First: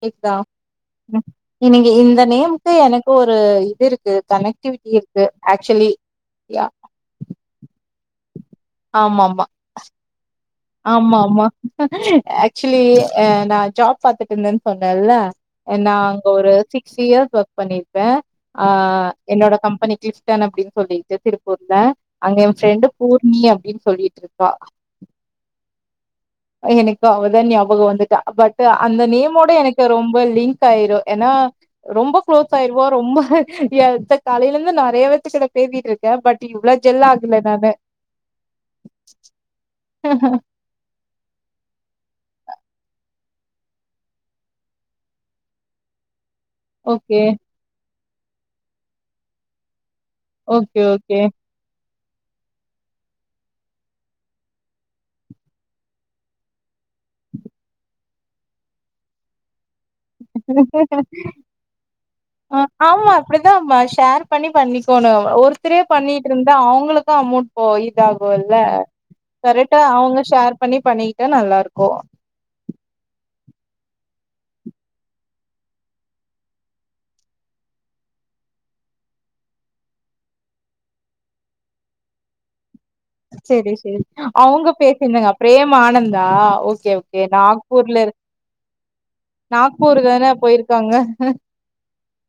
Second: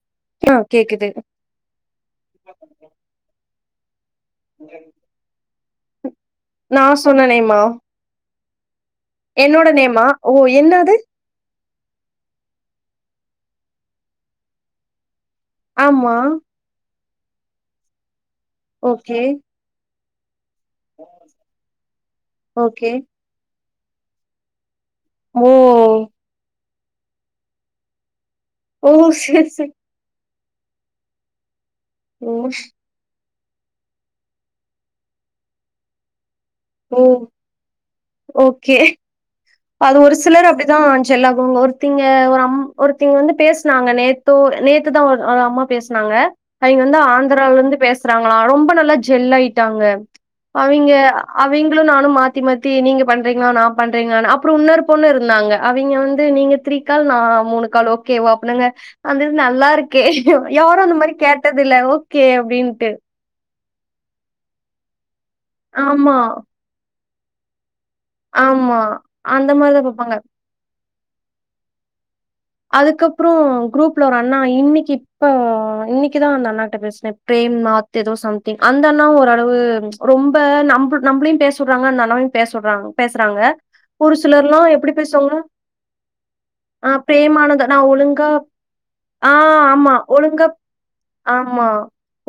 கேக்தா ஆ கேக்குது என்னங்க இந்த நேம்கு எனக்கு ஒரு இது இருக்கு கனெக்டிவிட்டி இருக்கு ஆக்சுலி யா சொன்னனேம்மா ஆமாமா நேமா ஓ என்னது ஆமா ஆமா ஆக்சுவலி அ நா ஜாப் பாத்துட்ருந்தேன் சொன்னல்ல என்னா ஆமா அங்க ஒரு சிக்ஸ் இயர்ஸ் ஒர்க் பண்ணிருப்பே ஆ ஓகே என்னோட கம்பெனிக்கு டன் அப்டின் சொல்லிட்டு திருப்பூர்ல அங்க ஏன் ஃப்ரெண்டு ஓகே பூர்ணி அப்படின் சொல்லிட்ருக்கா ஓ எனக்கு அவதா ஞாபகோ வந்துட்டா பட் ஓ அந்த நேமோட சேரி சேரி எனக்கு ரொம்ப லிங்க் காயிரு ஏனா ரொம்ப ஓ க்ளோஸ் ஆயிருவோ ரொம்ப ஏ த தலைலருந்து நெறைய பேத்து கடை பேசிட்ருக்கே பட் இவ்ள ஓ ஜெல் ஆகல நானு ஓகே அது ஒரு சிலர் அப்டி தா ஜெல்லாகுங்க ஒருத்திங்க ஒரு அம் ஒருத்திங்க வந்து பேஸ்னாங்க நேத்தோ நேத்துதா அ ஒரு அம்மா பேஸ்னாங்க அவிங்க வந்து ஓகே, ஆந்திராவுலந்து பேசுறாங்ளா ரொம்ப நல்லா ஜெல்லாயிட்டாங்க ஓகே, அவிங்க ஓகே. அவிங்களு நானு மாத்தி மாத்தி நீங்க பண்றீங்களா நா பண்றீங்களானு அப்றோ இன்னொரு பொண்ணுருந்தாங்க அவிங்க வந்து நீங்க த்ரீ கால் நா மூணு கால் ஓகேவா அப்புட்னாங்க நாந்து நல்லாருக் கே யாரு அந்த மாரி கேட்டதில்ல ஓகே அப்டின்ட்டே அப்டிதாம ஷேர் பண்ணி பண்ணிக்கோணு ஒருத்தரே ஆமா பண்ணிட்ருந்தா அவுங்களுக்கு அமௌண்ட் ஓ இதாகுல்ல ஆமா அந்த கரெக்டா மாரிதா பாப்பாங்க அவங்க ஷேர் பண்ணி பண்ணிகிட்டா நல்லாருக்கு அதுக்கப்றோ குரூப்ல ஒரு அண்ணா இன்னிக்கு இப்ப இன்னிக்குதா அந்த அண்ணாட்ட பேசினே பிரேம் நாத் எதோ சம்திங் அந்தண்ணா ஓரளவு ரொம்ப நம்பு நம்புளையு பேசடுறாங்க அந்த அண்ணாவையு பேசடுறாங்க பேஸ்றாங்க சரி, ஒரு சிலர்லா எப்டி பேசுவாங்க ம் ஆனந்தா ஆ ஓகேஓகே பிரேமானந்தா நா ஒழுங்கா ஆ ஆமா நாக்பூர் தான ஒழுங்கா போயிருக்காங்க? ஆமா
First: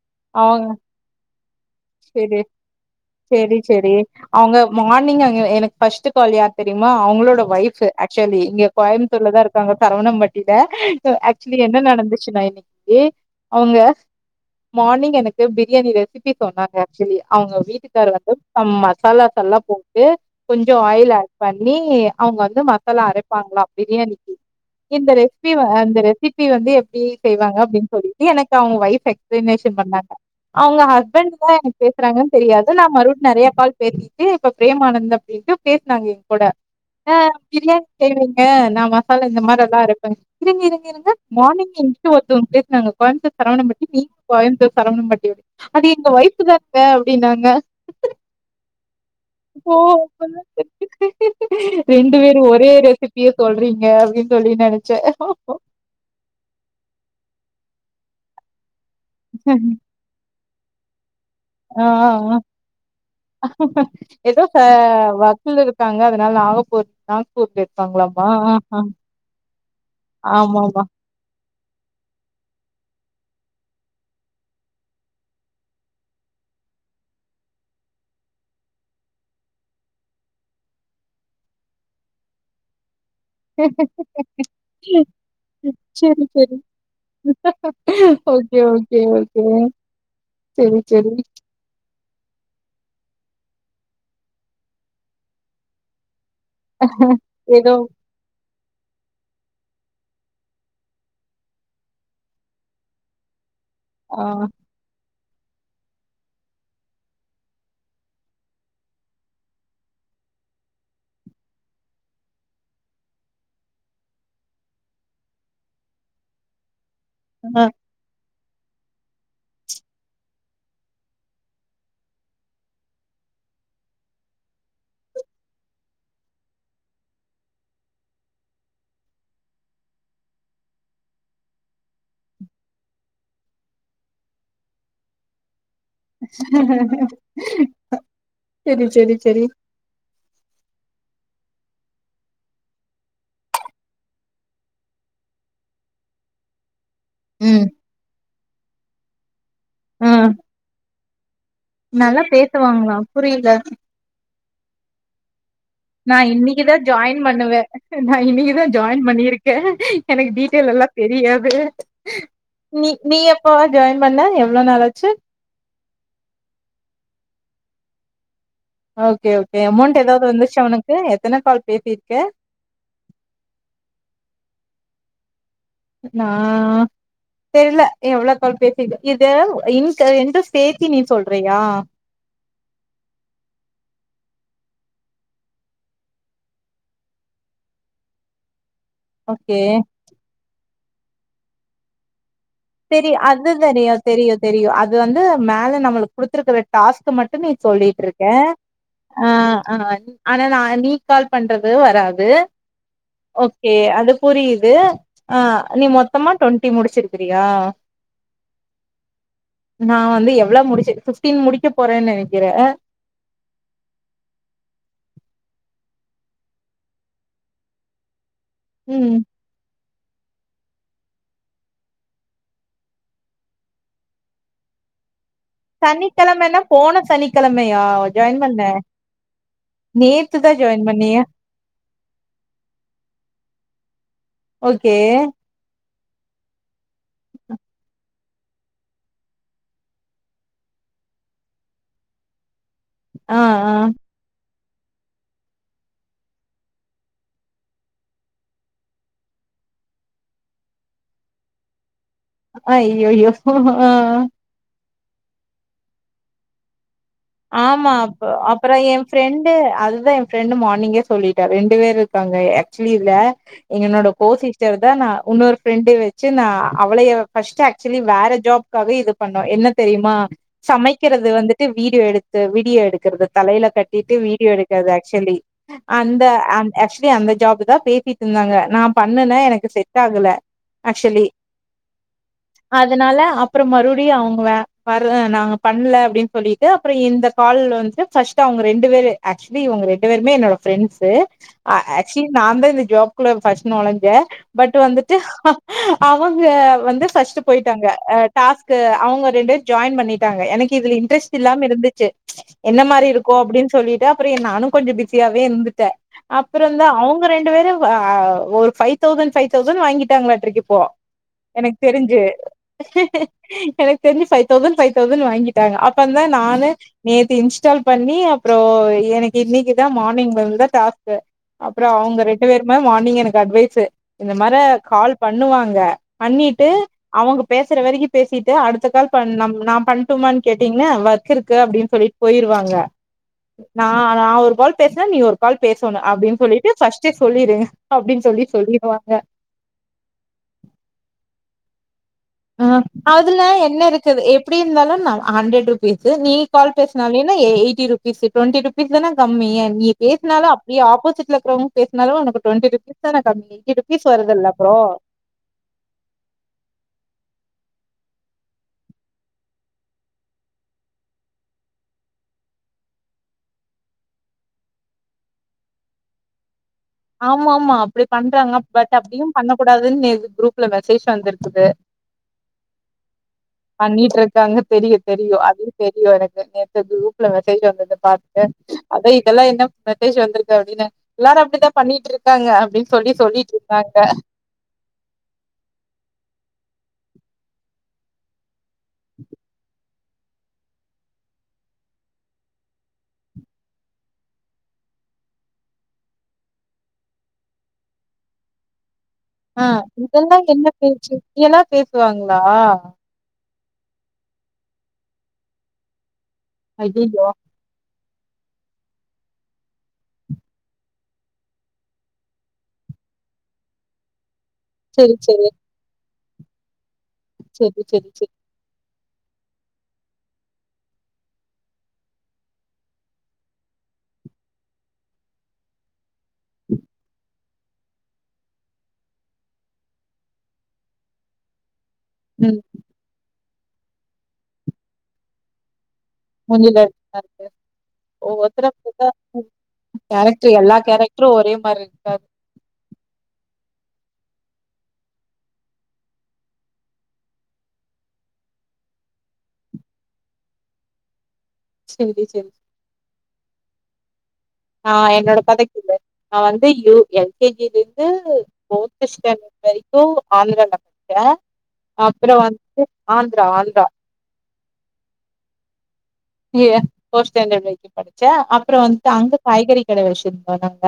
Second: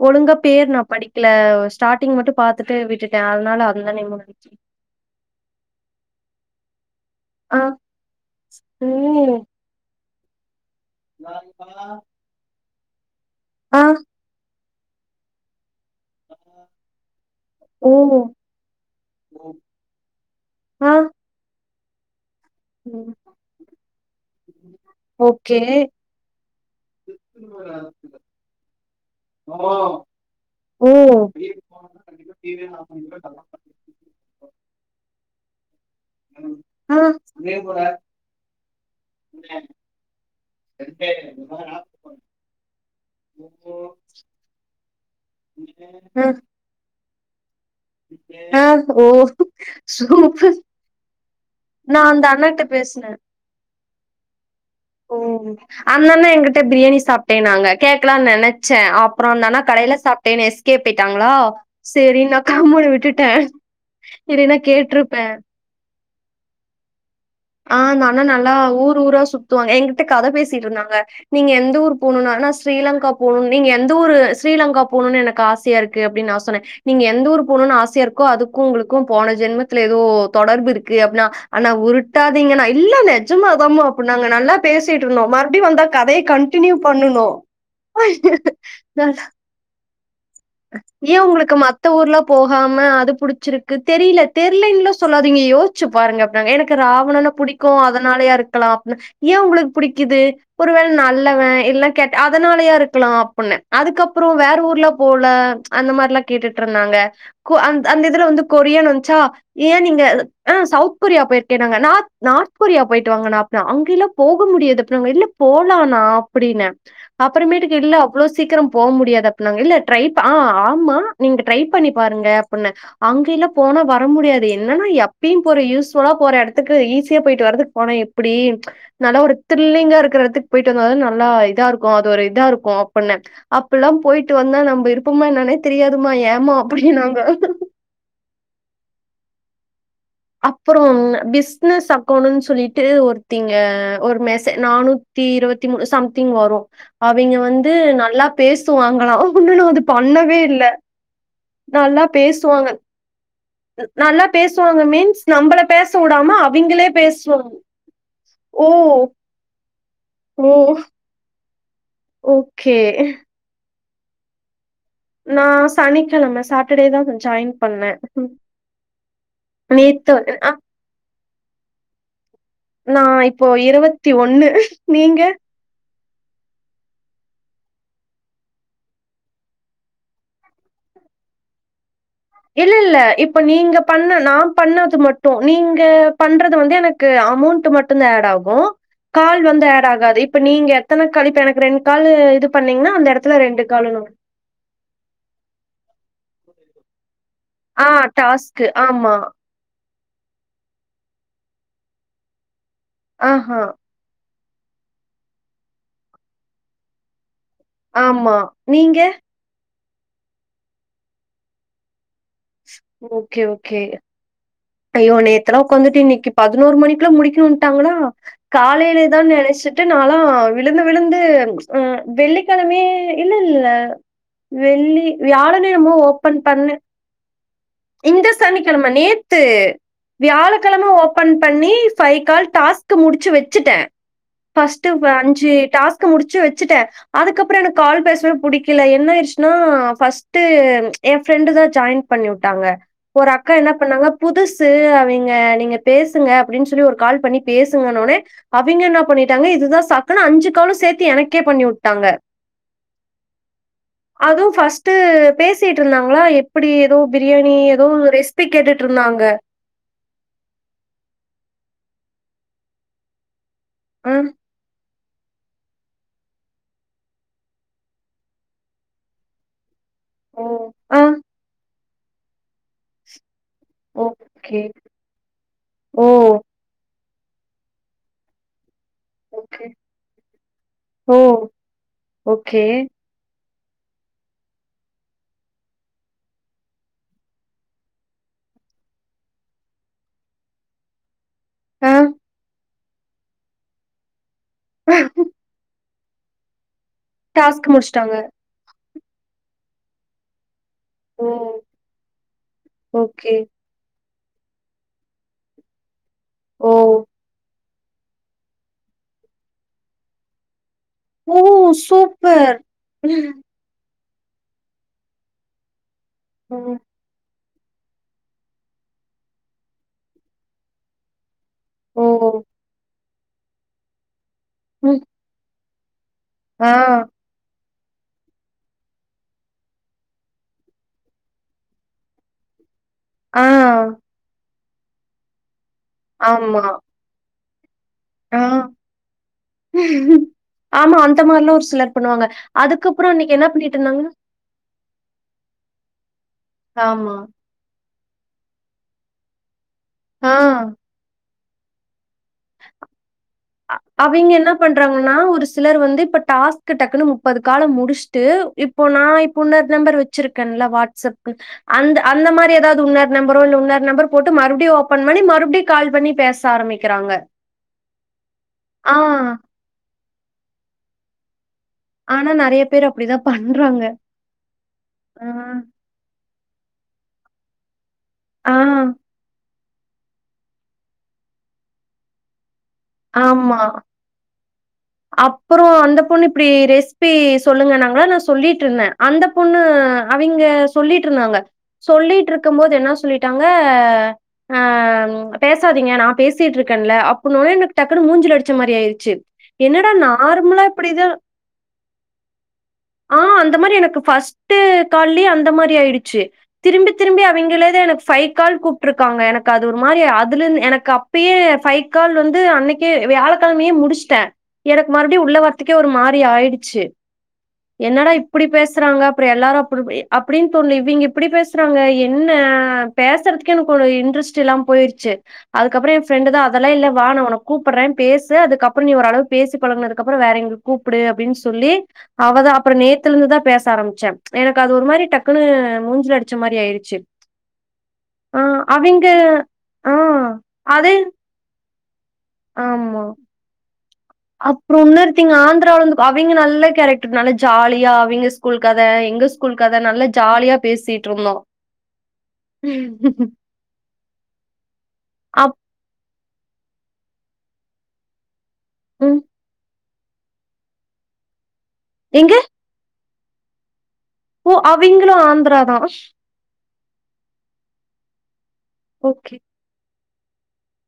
ஒழுங்கா அவங்க பேர் நா படிக் க்ல ஸ்டாட்டிங் மட்டு செரி பாத்துட்டு விட்டுட்டே செரி அதனால செரி அந்த நேமு [inaudible] அவங்க மார்னிங் அங்க எனக்கு ஃபர்ஸ்ட் கால் யார் தெரிமா அவுங்களோட ஆ. ஒய்ஃபு ஆக்சுவலி இங்க ஓ! கோயம்புத்தூர்ல தா இரு க்காங்க சரவணம்பட்டில ஆக்சுவலி என்ன நடந்துச்சுன்னா இன்னிக்கு அவுங்க ஆ. மார்னிங் எனக்கு பிரியாணி ரெசி சொன்னாங்க ஆக்சுவலி அவுங்க ஓ! வீட்டுக்கார் வந்து சம் மசாலாஸ் சல்லா போட்டு கொஞ்சோ ஆ. ஆயில் ஆட் பண்ணி அவங்க வந்து மசாலா அரைப்பாங்ளா பிரியாணிக்கு இந்த ரெஸ்பி ஓகே. வ அந்த ரெசிபி வந்து எப்டி செய்வாங்க அப்டின் சொல்லிட்டு எனக்கு அவுங்க ஒய்ஃப் பினேஷன் பண்ணாங்க அவங்க ஓ! ஹஸ்பண்ட் [unintelligible] எனக் பேசுறாங்கன் தெரியாது நா மறுபடி நறைய கால் பேசிட்டு இப்ப பிரேமானந்தா அப்டின்ட்டு பேஸ்னாங்க கூட ஆ பிரியாணி செய்வங்க நா மசாலா இந்த மாதிரில்லா அரைப்பங்க இருங்க இருங்க ங்க மார்னிங் எங்கிட்ட ஒருத்தோங்க பேஸ்னாங்க கோயம்பத்தூர் சரவணம்பட்டி நீங் கோயம்பத்தூர் சரவணம்பட்டியா அது எங்க ஆ. ஒய்ஃப் தானுங்க அப்டின்னாங்க ஆ ஓ சூப்பர் நான் ரெண்டு அந்த பேரு அண்ணாட்ட ஒரே பேசினேன். ரெசிபிய சொல்றீங்க அப்டின் சொல்லி ஓ நெனச்சேன். அந்த அண்ண எங்கிட்ட பிரியாணி சாப்ட்டேனாங்க கேக்கலா நெனைச்சே அப்றோ அந்தண்ணா கடைல சாப்ட்டேன்னு எஸ்கேப்பாயிட்டாங்ளா ஆ ஆ சேரின் ஆ நா கம்முணு விட்டுட்டே இல்லைனா கேட்ருப்பே க்காங்க அதனால நாகப்பூர் நாக்பூர் அந்த அண்ணா போய்ருக்காங்ளாமா நல்லா ஊர் ஊரா சுத்துவாங் எங்கிட்ட கத பேசிட்ருந்தாங்க க நீங்க எந்த ஊரு போணுனா நா ஸ்ரீலங்கா போணுன் நீங்க எந்த ஊரு ஸ்ரீலங்கா போணுன் எனக்கு ஆசையா இருக் கு அப்டின் நா சொன்னே நீங்க எந்த ஊர் போணுன் ஆசையாருக்கோ அதுக்கு உங்குளுக்கு போன ஜென்மத்துல எதோ தொடர்பு இருக்கு அப்னா அண்ணா உருட்டாதீங்கன்னா இல்ல நெஜமா தாம்மா அப்பு நாங்க நல்லா பேசிட்டு இருந்தோ மறுபடியு வந்தா கதய செரி செரி கண்டினியூ பண்ணனு இல்லைங் ஏன் உங்களுக்கு ம த்த ஊர்லா போகாம அது புடிச்சிருக்கு தெரில தெரிலனல்லா சொல்லாதீங்க யோசிச்சு பாருங்க நகை எடுக்கற ஆவல்னா புடிக்கு ஏதோ அதனாலயா இருக்கலா ஏன் உங்களுக்கு புடிக்குது ஒரு வேள நல்லவன் இல்லை கெட்ட அதனாலயா இருக்கலா அப்டின ஆ அதுக்கப்றோ வேற ஊர்லா போல அந்த மாரில்லா கேட்டுட்டு இருந்தாங்க கொ அந்த அந்த இதுல வந்து கொரியானு வந்ச்சா ஏன் நீங்க ஆ சவுத் கொரியா போயிருக்கனாங்க நார்த் நார்த் கொரியா போயிட்டு வாங்கண்ணா நா அங்கே எல்லா போக முடியாது அப்பனாங்க இல்ல போலானா அப்டின ஆ அப்புறமேட்டுக்கு இல்ல அவ்ளோ சீக்கிரோ போ முடியாது அப்டினாங்க இல்ல ட்ரைப் ஆ ஆமா நீங்க ட்ரை பண்ணி பாருங்க அப்டின அங்க எல்லா போனா வர முடியாது என்னனா எப்பயும் போற யூஸ்லா போற எடத்துக்கு ஈஸியா போயிட்டு வரதுக்கு போனா எ ப்டி நல்லா ஒரு த்ரில்லிங்கா இருக்கற எடத்துக்கு போயிட்டு வந்தாதா நல்லா இதா இருக்கு அது ஒரு இதா இருக்கு அப்டின அப்ப எல்லாம் போயிட்டு வந்தா நம்ம இருப்போமா என்னனே தெரியாதுமா ஏமா அப்டினாங்க செரி செரி செரி அப்றோ ஒன்னு பிஸ்னஸ் அக்கௌன்னு சொல்ட்டு ஒருத்தி இங்க ஒரு மெசே நானு த்தி இருவத்தி மூணு சம்திங் வரு அவிங்க ம் வந்து நல்லா பேசுவாங்களா உண்ணு நா அது ஆ பண்ணவே இல்ல நல்லா பேசுவாங்க பேசுவாங்களா புரியல நல்லா பேசுவாங்க மீன் நா இன்னைக்குதா ஜாயின் பேசுவாங்க. பண்ணுவே நா இன்னைக்குதா ஓ! ஜாயின் பண்ணிரு கே எனக்கு ஓ! டீட்டெய்ல் எல்லா தெரியாது ஓகே. நீ நீ எப்ப ஜாயின் பண்ண எவ்வளோ நாளாச்சு நா சனிக்கிழம சாட்டர்டேதா ஜாயின் பண்ண ஓகே ஓகே அமௌண்ட் எதாவது அ வந்துச்சா உனக்கு எத்தன கால் பேசியிருக்க நா இப்போ இருவத்தி ஒன்னு நீங்க நா தெர்ல எவ்ளோ கால் பேசிர்க்க இது இண்ட் ரெண்டு சேத்தி நீ சொல்றியா இல்ல இல்ல இப்ப நீங்க பண்ண நான் பண்ணது மட்டு நீங்க பண்றது வந்து என க்கு அமௌண்ட் மட்டு ஆட் ஆகு கால் ஓகே. வந்தா ஆட் ஆகாது இப்ப நீங்க எத்தன கால் இப்ப எனக்கு ரெண் கால் இது பண்ணீங்கனா அந்த எடத்துல ரெண்டு காலுனு தெரியு அது வந்து மேல நம்மளுக்கு குடுத்துருக்கற டாஸ்க் மட்டுமே ஆ சொல்லிட்டுருக்க டாஸ்க்கு. ஆமா. அ அ ஆனா நா நீ கால் பண்றது வராது ஆஹா. ஓகே அது புரிது ஆ நீ மொத்தமா ட்வெண்ட்டி முடிச்சிருக்கிறயா ஆமா நீங்க நா வந்து எவ்ளோ முடிச் பிஃப்டீன் முடிக்க போறன்னு நெனைக்கிற ஓகே ஓகே அய்யோ நேத்தெல்லா உக்காந்துட்டு இன்னைக்கு பதினோரு மணிக்குல்ல முடிக்கணுட்டாங்ளா ம். காலைலதா நெனச்சு ட்டு நாளா விழுந்து விழுந்து ம் வெள்ளிக்கிழமயே இல்லல்ல வெள்ளி வியாழன் என்னமோ ஓப்பன் சனிக்கிழமைன்னா பண்ண போன சனிக்கிழமையா இந்த ஜாயின் பண்ண? சனிக்கிழம நேத் து நேத்துதா வியாழக்கிழம ஜாயின் பண்ணியா ஓப்பன் பண்ணி ஃபை கால் டாஸ்க் முடிச்சு வெச்சுட்ட ஃபர்ஸ்ட் ஓகே அஞ்சு டாஸ்க்க முடிச்சு வெச்சுட்ட அதுக்கப்புற எனக்கு கால் பேசவே புடிக்கில என்ன ஆயிர்ச்சுன்னா ஃபர்ஸ்ட்டு என் ஃப்ரெண்டு தா ஜாயின் பண்ணி உட்டாங்க ஒரு ஆ அக்கா என்ன ஆ பண்ணாங்க புதுசு அவிங்க நீங்க பேசுங்க அப்டின் சொல்லி ஒரு கால் பண்ணி பேசுங்கன்ன ஒன்னே அவிங்க என்ன பண்ணிட்டாங்க இதுதா சாக்குணு அஞ்சு காலு சேத்தி எனக்கே பண்ணி உட்டாங்க ஐயயோ ஆ வு ஃபஸ்டு பேசிட்ருந்தாங்ளா எப்பிடி எதோ பிரியாணி எதோ ரெசிபி கேட்டு என் ஃப்ரெண்டு அதுதா என் ஃப்ரெண்டு மார்னிங்கே சொல்லிட்டா ரெண்டு பேர் இருக்காங்க ஆக்சுலி இதுல எங்கன்னோட அ. கோசி ஸ்டர் தா நா உன்னோரு ஃப்ரெண்டு வச்சு நா அவளயே ஃபஸ்டு ஆக்சுலி வேற ஜாப் க்காக இது பண்ணோ என்ன தெரியுமா ஓ! ஆ, சமைக்கிறது வந்துட்டு வீடியோ எடுத் து வீடியோ எடுக்கறது தலையில கட்டிட்டு வீடியோ ஓகே. எடுக்கறது ஆக்சுவலி ஓ! அந்த ஆக்சுலி அந்த ஜாப் தா பேசிட்ருந்தாங்க நான் பண்ணன ஓகே. எனக்கு செட் ஆகல ஓ! Actually okay. அதனால அப் அப்புறம் மறுபடியும் அவுங்க வேர நாங்க பண்ல அப்டின்னு சொல்லிட்டு அப்புற இந்த கால வந்து ஃபர்ஸ்ட் அவுங்க ரெண்டு பேரு ஆக்சுலி உங்க ரெண்டு பேருமே என்னோட ஃப்ரெண்ட்ஸு ஆ ஆக்சுலி நாதான் இந்த ஜாப் குள்ள ஃபர்ஸ்ட் நொழஞ்சே பட் வந்துட்டு அவுங்க வந்து ஃபர்ஸ்டு டாஸ்க் போயிட்டாங்க முடிச்சுட்டாங்க. டாஸ்க் கு அவுங்க ரெண்டு ஜாயின் பண்ணிட்டாங்க எனக்கு இதுல ஓ! இன்ட்ரெஸ்ட் இல்லாம இருந்துச்சு என்ன மாரி இருக்கூ ஓகே. அப்டின் ன் சொல்லிட்டு அப்புறொ நானு கொஞ்சொ பிஸியாவே இருந்துட்டே ஓ! அப்புறந்தா அவுங்க ரெண்டு பேரு ஒ அ ஒரு ஃபைவ் தௌசண்ட் ஃபைவ் தௌசண்ட் வாங்கிட்டாங்களாட்ருக்கு இப்போ ஓ! எனக் தெரிஞ்சு சூப்பர். எனக் தெரிஞ்சு ஃபைவ் தௌசண்ட் ஃபைவ் தௌசண்ட் வாங்கிட்டாங்க அப்பந்தான் நானு ம். நேத்து இன்ஸ்டால் பண்ணி அப்புறோ எனக்கு இன்னைக்குதா மார்னிங் வந்துதா டாஸ்க்கு அப்புறோ ஓ! அவுங்க ரெண்டு பேருமே மார்னிங் எனக்கு அட்வைஸு இந்த மார ம். கால் பண்ணுவாங்க பண்ணிட்டு ஆ, அவுங் பேசுற வரைக்கி பேசிட்டு அடுத்த கால் பண் நம் நா பண்ட்டுமான் கேட்டீங்ன்னா வ வொர்க் இருக்கு அப்டின் சொல்லிட்டு போயிருவாங்க ஆ. நா நா ஒரு கால் பேசுனா நீ ஒரு கால் பேசணு அப்டின் ஆமா. சொல்லிட்டு ஃபர்ஸ்டே சொல்லிருங்க அப்டின் ஆ. சொல்லி சொல்லிருவாங்க ஆமா அந்த மார்லாம் ஒரு சிலர் பண்ணுவாங்க ஆ அதுக்கப்புறம் அன்னைக்கு என்ன பண்ணிட்டு இருந்தாங்க? ப்புடி இருந்தாலு நா ஹண்ட்ரட் ருபீஸு நீ கால் ஆமா. பேசினாலேனு எயிட்டி பீஸு டுவெண்டி ருபீஸ்தான கம்மி நீ பேசுனால ஆ. அப்டியே ஆப்போசிட்ல இருக்கிறவுங் பேசினாலு உனக்கு டுவெண்டி ருபீஸ் தான கம்மி எயிட்டி ருபீஸ் அவிங்க வருதுல்ல என்ன ப்ரோ பண்றாங்கன்னா ஒரு ஸ் சிலர் வந்து இப்ப டாஸ்க்கு டக்குன்னு முப்பது காலும் முடிச்ட்டு இப்போ நா இப்ப இன்னொரு நம்பர் வச்சிருக்கேன்ல வாட் சப் கு அந்த அந்த மாரி எதாவ்து உன்னோரு நம்பரோ இல்ல உன்னோரு நம்பர் போட்டு மறுபடியும் ஓபன் பண்ண மறுபடி கால் பண்ணி பேச ச ஆரமிக்கிறாங்க ஆமா ஆமா அப்டி பண்றாங்க பட் அப்டியும் பண்ணக்க கூடாதுன்னு நேத்து குரூப்ல மெசேஜ் வந்திருக்குது ஆனா நெறைய பேர் அப்படிதான் பண்றாங்க. பண்ணிட்ருக்காங்க தெரியு ஆ. தெரியு அது தெரியு எனக்கு நேத்து குரூப்ல மெசேஜ் வந்தது பாத்தே ஆ. அதா இதெல்லா என்ன மெதேஜ் வந்திருக்கு அப்டின்ன எல்லாரு அப்டிதா பண்ணிட்ருக்காங்க அப்டின் ஆமா அப்பறோ அந்த பொண்ணு இப்டி ரெசிபி சொல்லுங்கனாங்களா சொல்லிட்ருந்தே அந்த பொண்ணு அவிங்க சொல்லிட்ருந்தாங்க சொல்லிட்டு இருக்கும் போது என்ன சொல்லிட்டாங்க ஆ பேசாதீங்க நா பேசிட்டு இருக்கேன்ல அப்னோனே எனக் டக்குன்னு மூஞ்சுல அடிச்ச மாரி ஆயிருச்சு ஆ என்னடா இதெல்லா நார்மலா என்ன பேச்சு இப்டிதான் இப்பல்லா பேசுவாங்ளா ஆ அந்த மாரி எனக்கு ஃபர்ஸ்ட்டு கால்லே அந்த மாரி ஆயிடுச்சு திரும்பி திரும்பி ஐயையோ அவிங்களே தா எனக் ஃபை கால் கூப்ட்ருக்காங்க எனக்கு அது ஒரு மாரி அதுலந்து எனக்கு அப்பியே ஃபை கால் வந்து அன்னைக் கே வியாழக்கிழமையே முடிஸ்ட்ட எனக் செரி மறுபடியு உள்ள செரி வரத்துக்கே ஒரு மாரி ஆயிடுச்சு செரி செரி என்னடா செரி இப்டி பேசுறாங்க அப்ற எல்லாரு கொடுமையே அப்டின் தோண்ல இவிங்க இப்டி பேசுறாங்க என்ன பேசுறதுக்கு எனக் ஒரு இன்ட்ரெஸ்ட் இல்லாம் போயிரு ச்சு அதுக்கப்பறோ என் ஃப்ரெண்டு தா அதெல்லா இல்ல வா நா உனக் கூப்பற பேசு அதுக்கப்பற நீ ஓரளவு பேசி பழகுனதுக்கு அப்ற வேறவிங்களுக் கூப்டு அப்டின் சொல்லி அவதா ம் அப்புற நேத்துல இருந்து தா பேச ஆரம்பிச்ச எனக்கு அது ஒரு மாரி டக்குன்னு மூஞ்சல அடிச் சச மாரி மூஞ்சில ஆயிருச்சு அடிச்ச மாரி பேசு ஆ ஒவ்வொருத்தர அவிங்க அப்டிதா ஆ அத மெட்ரோ ஒரே மாரி இருகா ஆமா அப்றோ இன்னொருத்தீங் ஆந்திரால இருந்து அவிங்க நல்ல கேரக்டர் நல்லா ஜாலியா அவிங்க ஸ் ஸ்கூல் கத எங்க ஸ்கூல் கத நல்லா ஜாலியா பேசிட்டு இருந்தோ சேரி சேரி ம் ஆ என்னோட அப் பதக்க இல்ல நா வந்து யூ எல் கே ஜில இருந்து ஃபோர்த்து ம். ஸ்டாண்டர்ட் வரைக்கு ஆந்திரால படிச்ச அப்புற எங்க? வந்ட்டு ஆந்திரா ஆந்திரா ஓ அவிங்களு ஆந்திர தா அங்கியே ஃபோர்த் ஸ்டாண்டர்ட் வரைக்கு படிச்ச அப்ற வந்துட்டு ஓகே, அங்க காய்கறி கட வச்சிருந்தோ நாங்க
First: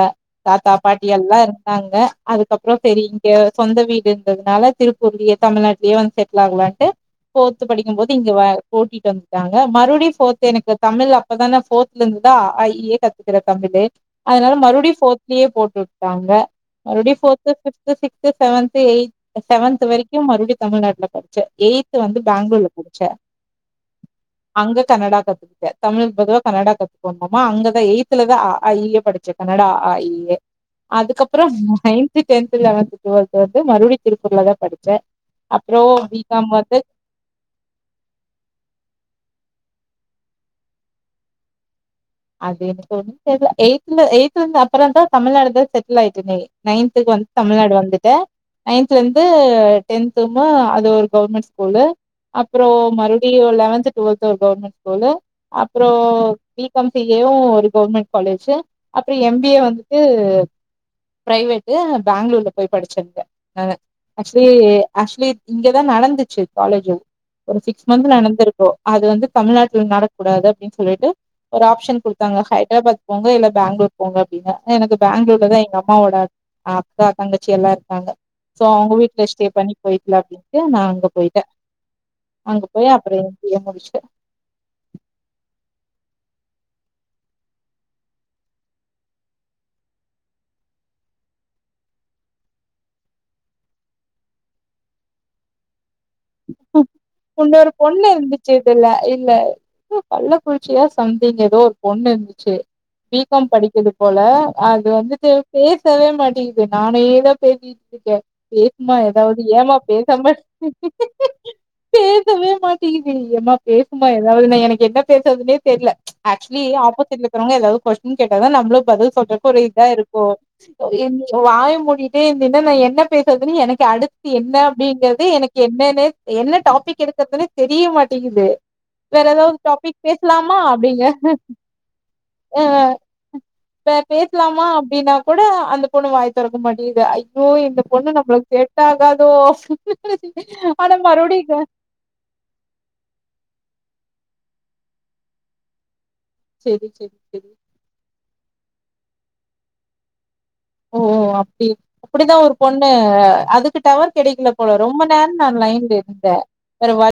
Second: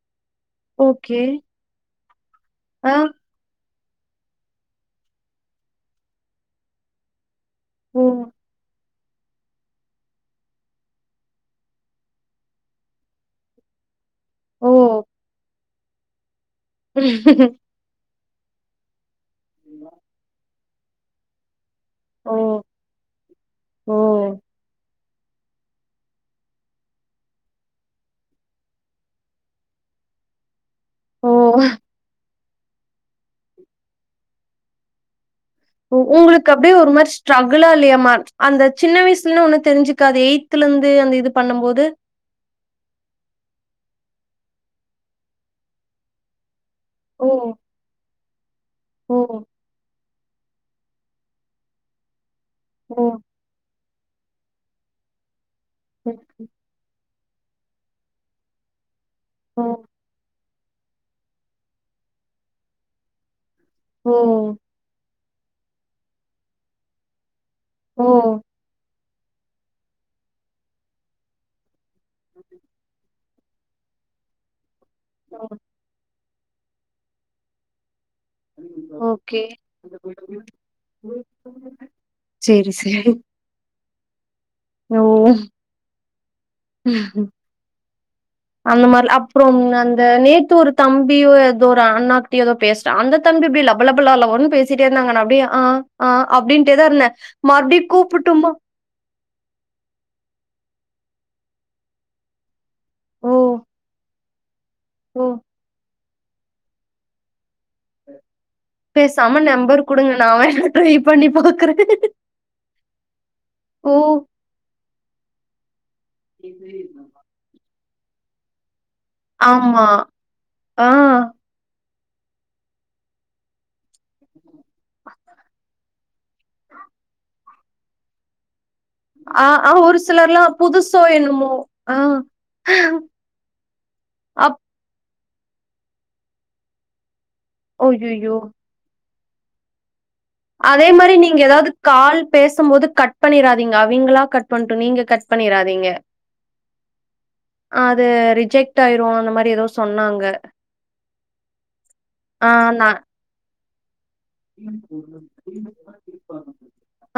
தாத்தா பாட்டி ஓகே. எல்லா இருந்தாங்க அதுக்கப்றோ ஆ, பெரிங்க சொந்த வீடு இருந்ததுனால திருப்பூர்லயே தமிழ்நாட்டுலயே வந்து செட்ல் ஆக்லான்ட்டு ஃபோர்த் படிக்கும் ஓ, போது இங்க வ கூட்டிட்டு வன்ட்டாங்க மறுபடியு ஃபோர்த் எனக்கு தமிழ் அப்பதா நா ஃபோர்தல இருந்துதா அ ஆ இயே கத்துக்கிற தமிழே அதனால ஓ. மறுபடி ஃபோர்த்லயே போட்டுவுட்டாங்க மறுபடி fourth fifth sixth seventh eighth seventh வரைக்கு மறுபிடியு தமிழ்நாட்ல படிச்ச எயி் த் வந்து ஓ, பெங்களூர்ல படிச்ச ஓ, அங்க கனடா கத்து ட தமிழ் பொதுவா கனடா கத்துக்கோகமா அங்கதா எயித்ல தா அ ஆ இயே படிச்ச கனடா அ ஆ இயே அதுக்கப்றோ ஓ. நைன்து டென்து லெவன்த் டுவெல்த் வந்து மறுபடியு திருப்பூர்ல தா படிச்ச ஓ உங்களுக்கு அப்டியே ஒரு மார் ஸ் ஸ்ட்ரகுளா இல்லையாமா அந்த சின்ன வயசுலு ஒண்ணு தெரிஞ்சுக்காது எயி்த்ல இருந்து அந்த இது பண்ணும் போது அது எனக்கொன்னு தெர்ல எய்த்ல எய்த்ல இருந்து அப்றம் தா தமிழ்நாடு தா செட்ல் ஆயிட்டனே நைன் த் ஓ, வந்து தமிழ்நாடு வந்துட்ட நைன்தல ஓ, இருந்து டென்து அது ஒரு கவர்மெண்ட் ஸ்கூல்லு அப்றோ ஓ, மறுடியு லெவன்த் டுவெல்த்ல ஒரு கவர்மெண்ட் ஸ்கூலு அப்றோ ம், பீகாம் சி ஏவு ஒரு கவர்மெண்ட் காலேஜு அப்றோ எம் பி ஏ ஓ, வந்துட்டு பிரைவேட்டு பெங்களூர் போய் படிச்சிருங்க அ ஓ, ஆக்சுலி ஆக்சுலி இங்கதா நடதுச்சு காலேஜ் ஒரு சிக்ஸ் ஓ, மந்த் நடந்திருக்கோ அது வந்து தமிழ்நாட்ல நடக்கூடாது அப்டின் சொல்லிட்டு ஒரு ஆப்ஷன் குடுத்தாங்க ஹைதராபாத் போங்க இல்ல பெங்களூர் போங்க அப்டினு எனக்கு பெங்களூர்ல ஓ. தா எங்க அம்மோட அக்கா தங்கச்சி எல்லா இருக்காங்க சோ அவுங்க வீட்டுல ஓகே. ஸ்டே பண்ணி போய்க்லா அப்டின்னுட்டு நா அங்க பொயிட்டே அங்க சரி, போய் அப்றோ எனக்கு [unintelligible] முடிச்சுட்டு ஞா ஓவ ம் ம் அந்த மாரில அப்றோம் அந்த நேத்து ஒரு தம்பியோ எதோ ஒரு அண்ணாக்கிட்ட எதோ பேஸ் அந்த தம்பி இப்டி லப லப ல லவோனு பேசிட்டேருந்தாங்க நா அப்டியே ஆ ஆ ஆ அப்டிட்டேதா இருந்தே மற்படியு கூப்புட்டுமா இல்ல இல்ல கள்ளக்குறிச்சியா சம்திங் எதோ ஒரு பொண்ணு இருந்துச்சு பீ ஓ காம் படிக்கிது போல அது ஓ வந்துட்டு பேசவே மாட்டேங்குது நானேதா பேசிகிட்டு இருக்கே பேசுமா எதாவது பேசாம ஏம்மா நம்பர் குடுங்க பேசாம நா வேணா ட்ரை பண்ணி பாக்குற பேசவே மாட்டேங்கிது ஏம்மா ஓ பேசுமா எதாவது நா எனக்கு என்ன பேசுறதுன்னே தெர்ல ஆக்சுலி ஆப்போசிட்ல குறவுங்க எதாவது கொஸ்டின் கேட்டாதா நம்மளு பதில் சொல்றக்கு ஒரு இதா ஆமா இருக்கு ஆ ஓ வாய மூடிகிட் டே இருந்தீன்னா நா என்ன பேசுறதுன்னு எனக்கே அடுத்து என்ன அப்டிங்கிறதே எனக்கு என்னனே என்ன டாபிக் எடுக்கற்துன்னு தெரிய மாட்டேங்கிது வேற ஆ எதாவது ஆ ஒரு டாபிக் சிலர்லா பேஸ்லாமா புதுசோ அப்டிங்க என்னமோ ஆ அ அ இப்ப அப் பேசலாமா அப்டின்னா கூட அந்த பொண்ணு வாய தொறக்க மாட்டீங்கிது ஐ சோ இந்த பொண்ணு அய்யய்யோ நம்மளுக்கு செட் ஆகாதோ அதே ஆன மாரி நீங்க மறுபடியுங்க ஏதாவது கால் பேசும்போது கட் பண்ணிராதீங்க அவிங்களா கட் பண்ணட்டு நீங்க கட் பண்ணிராதீங்க சேரி சேரி சேரி ஆ அது ரிஜெக்ட் ஆயிரு அந்த மாரி எதோ சொன்னாங்க ஓ ஓ அப்டி அப்டிதா ஆ ஒரு நா பொண்ணு அதுக்கு டவர் கெடைக்கல போல ரொம்ப நேரோ நா லைன்ல இருந்தே வேற வழி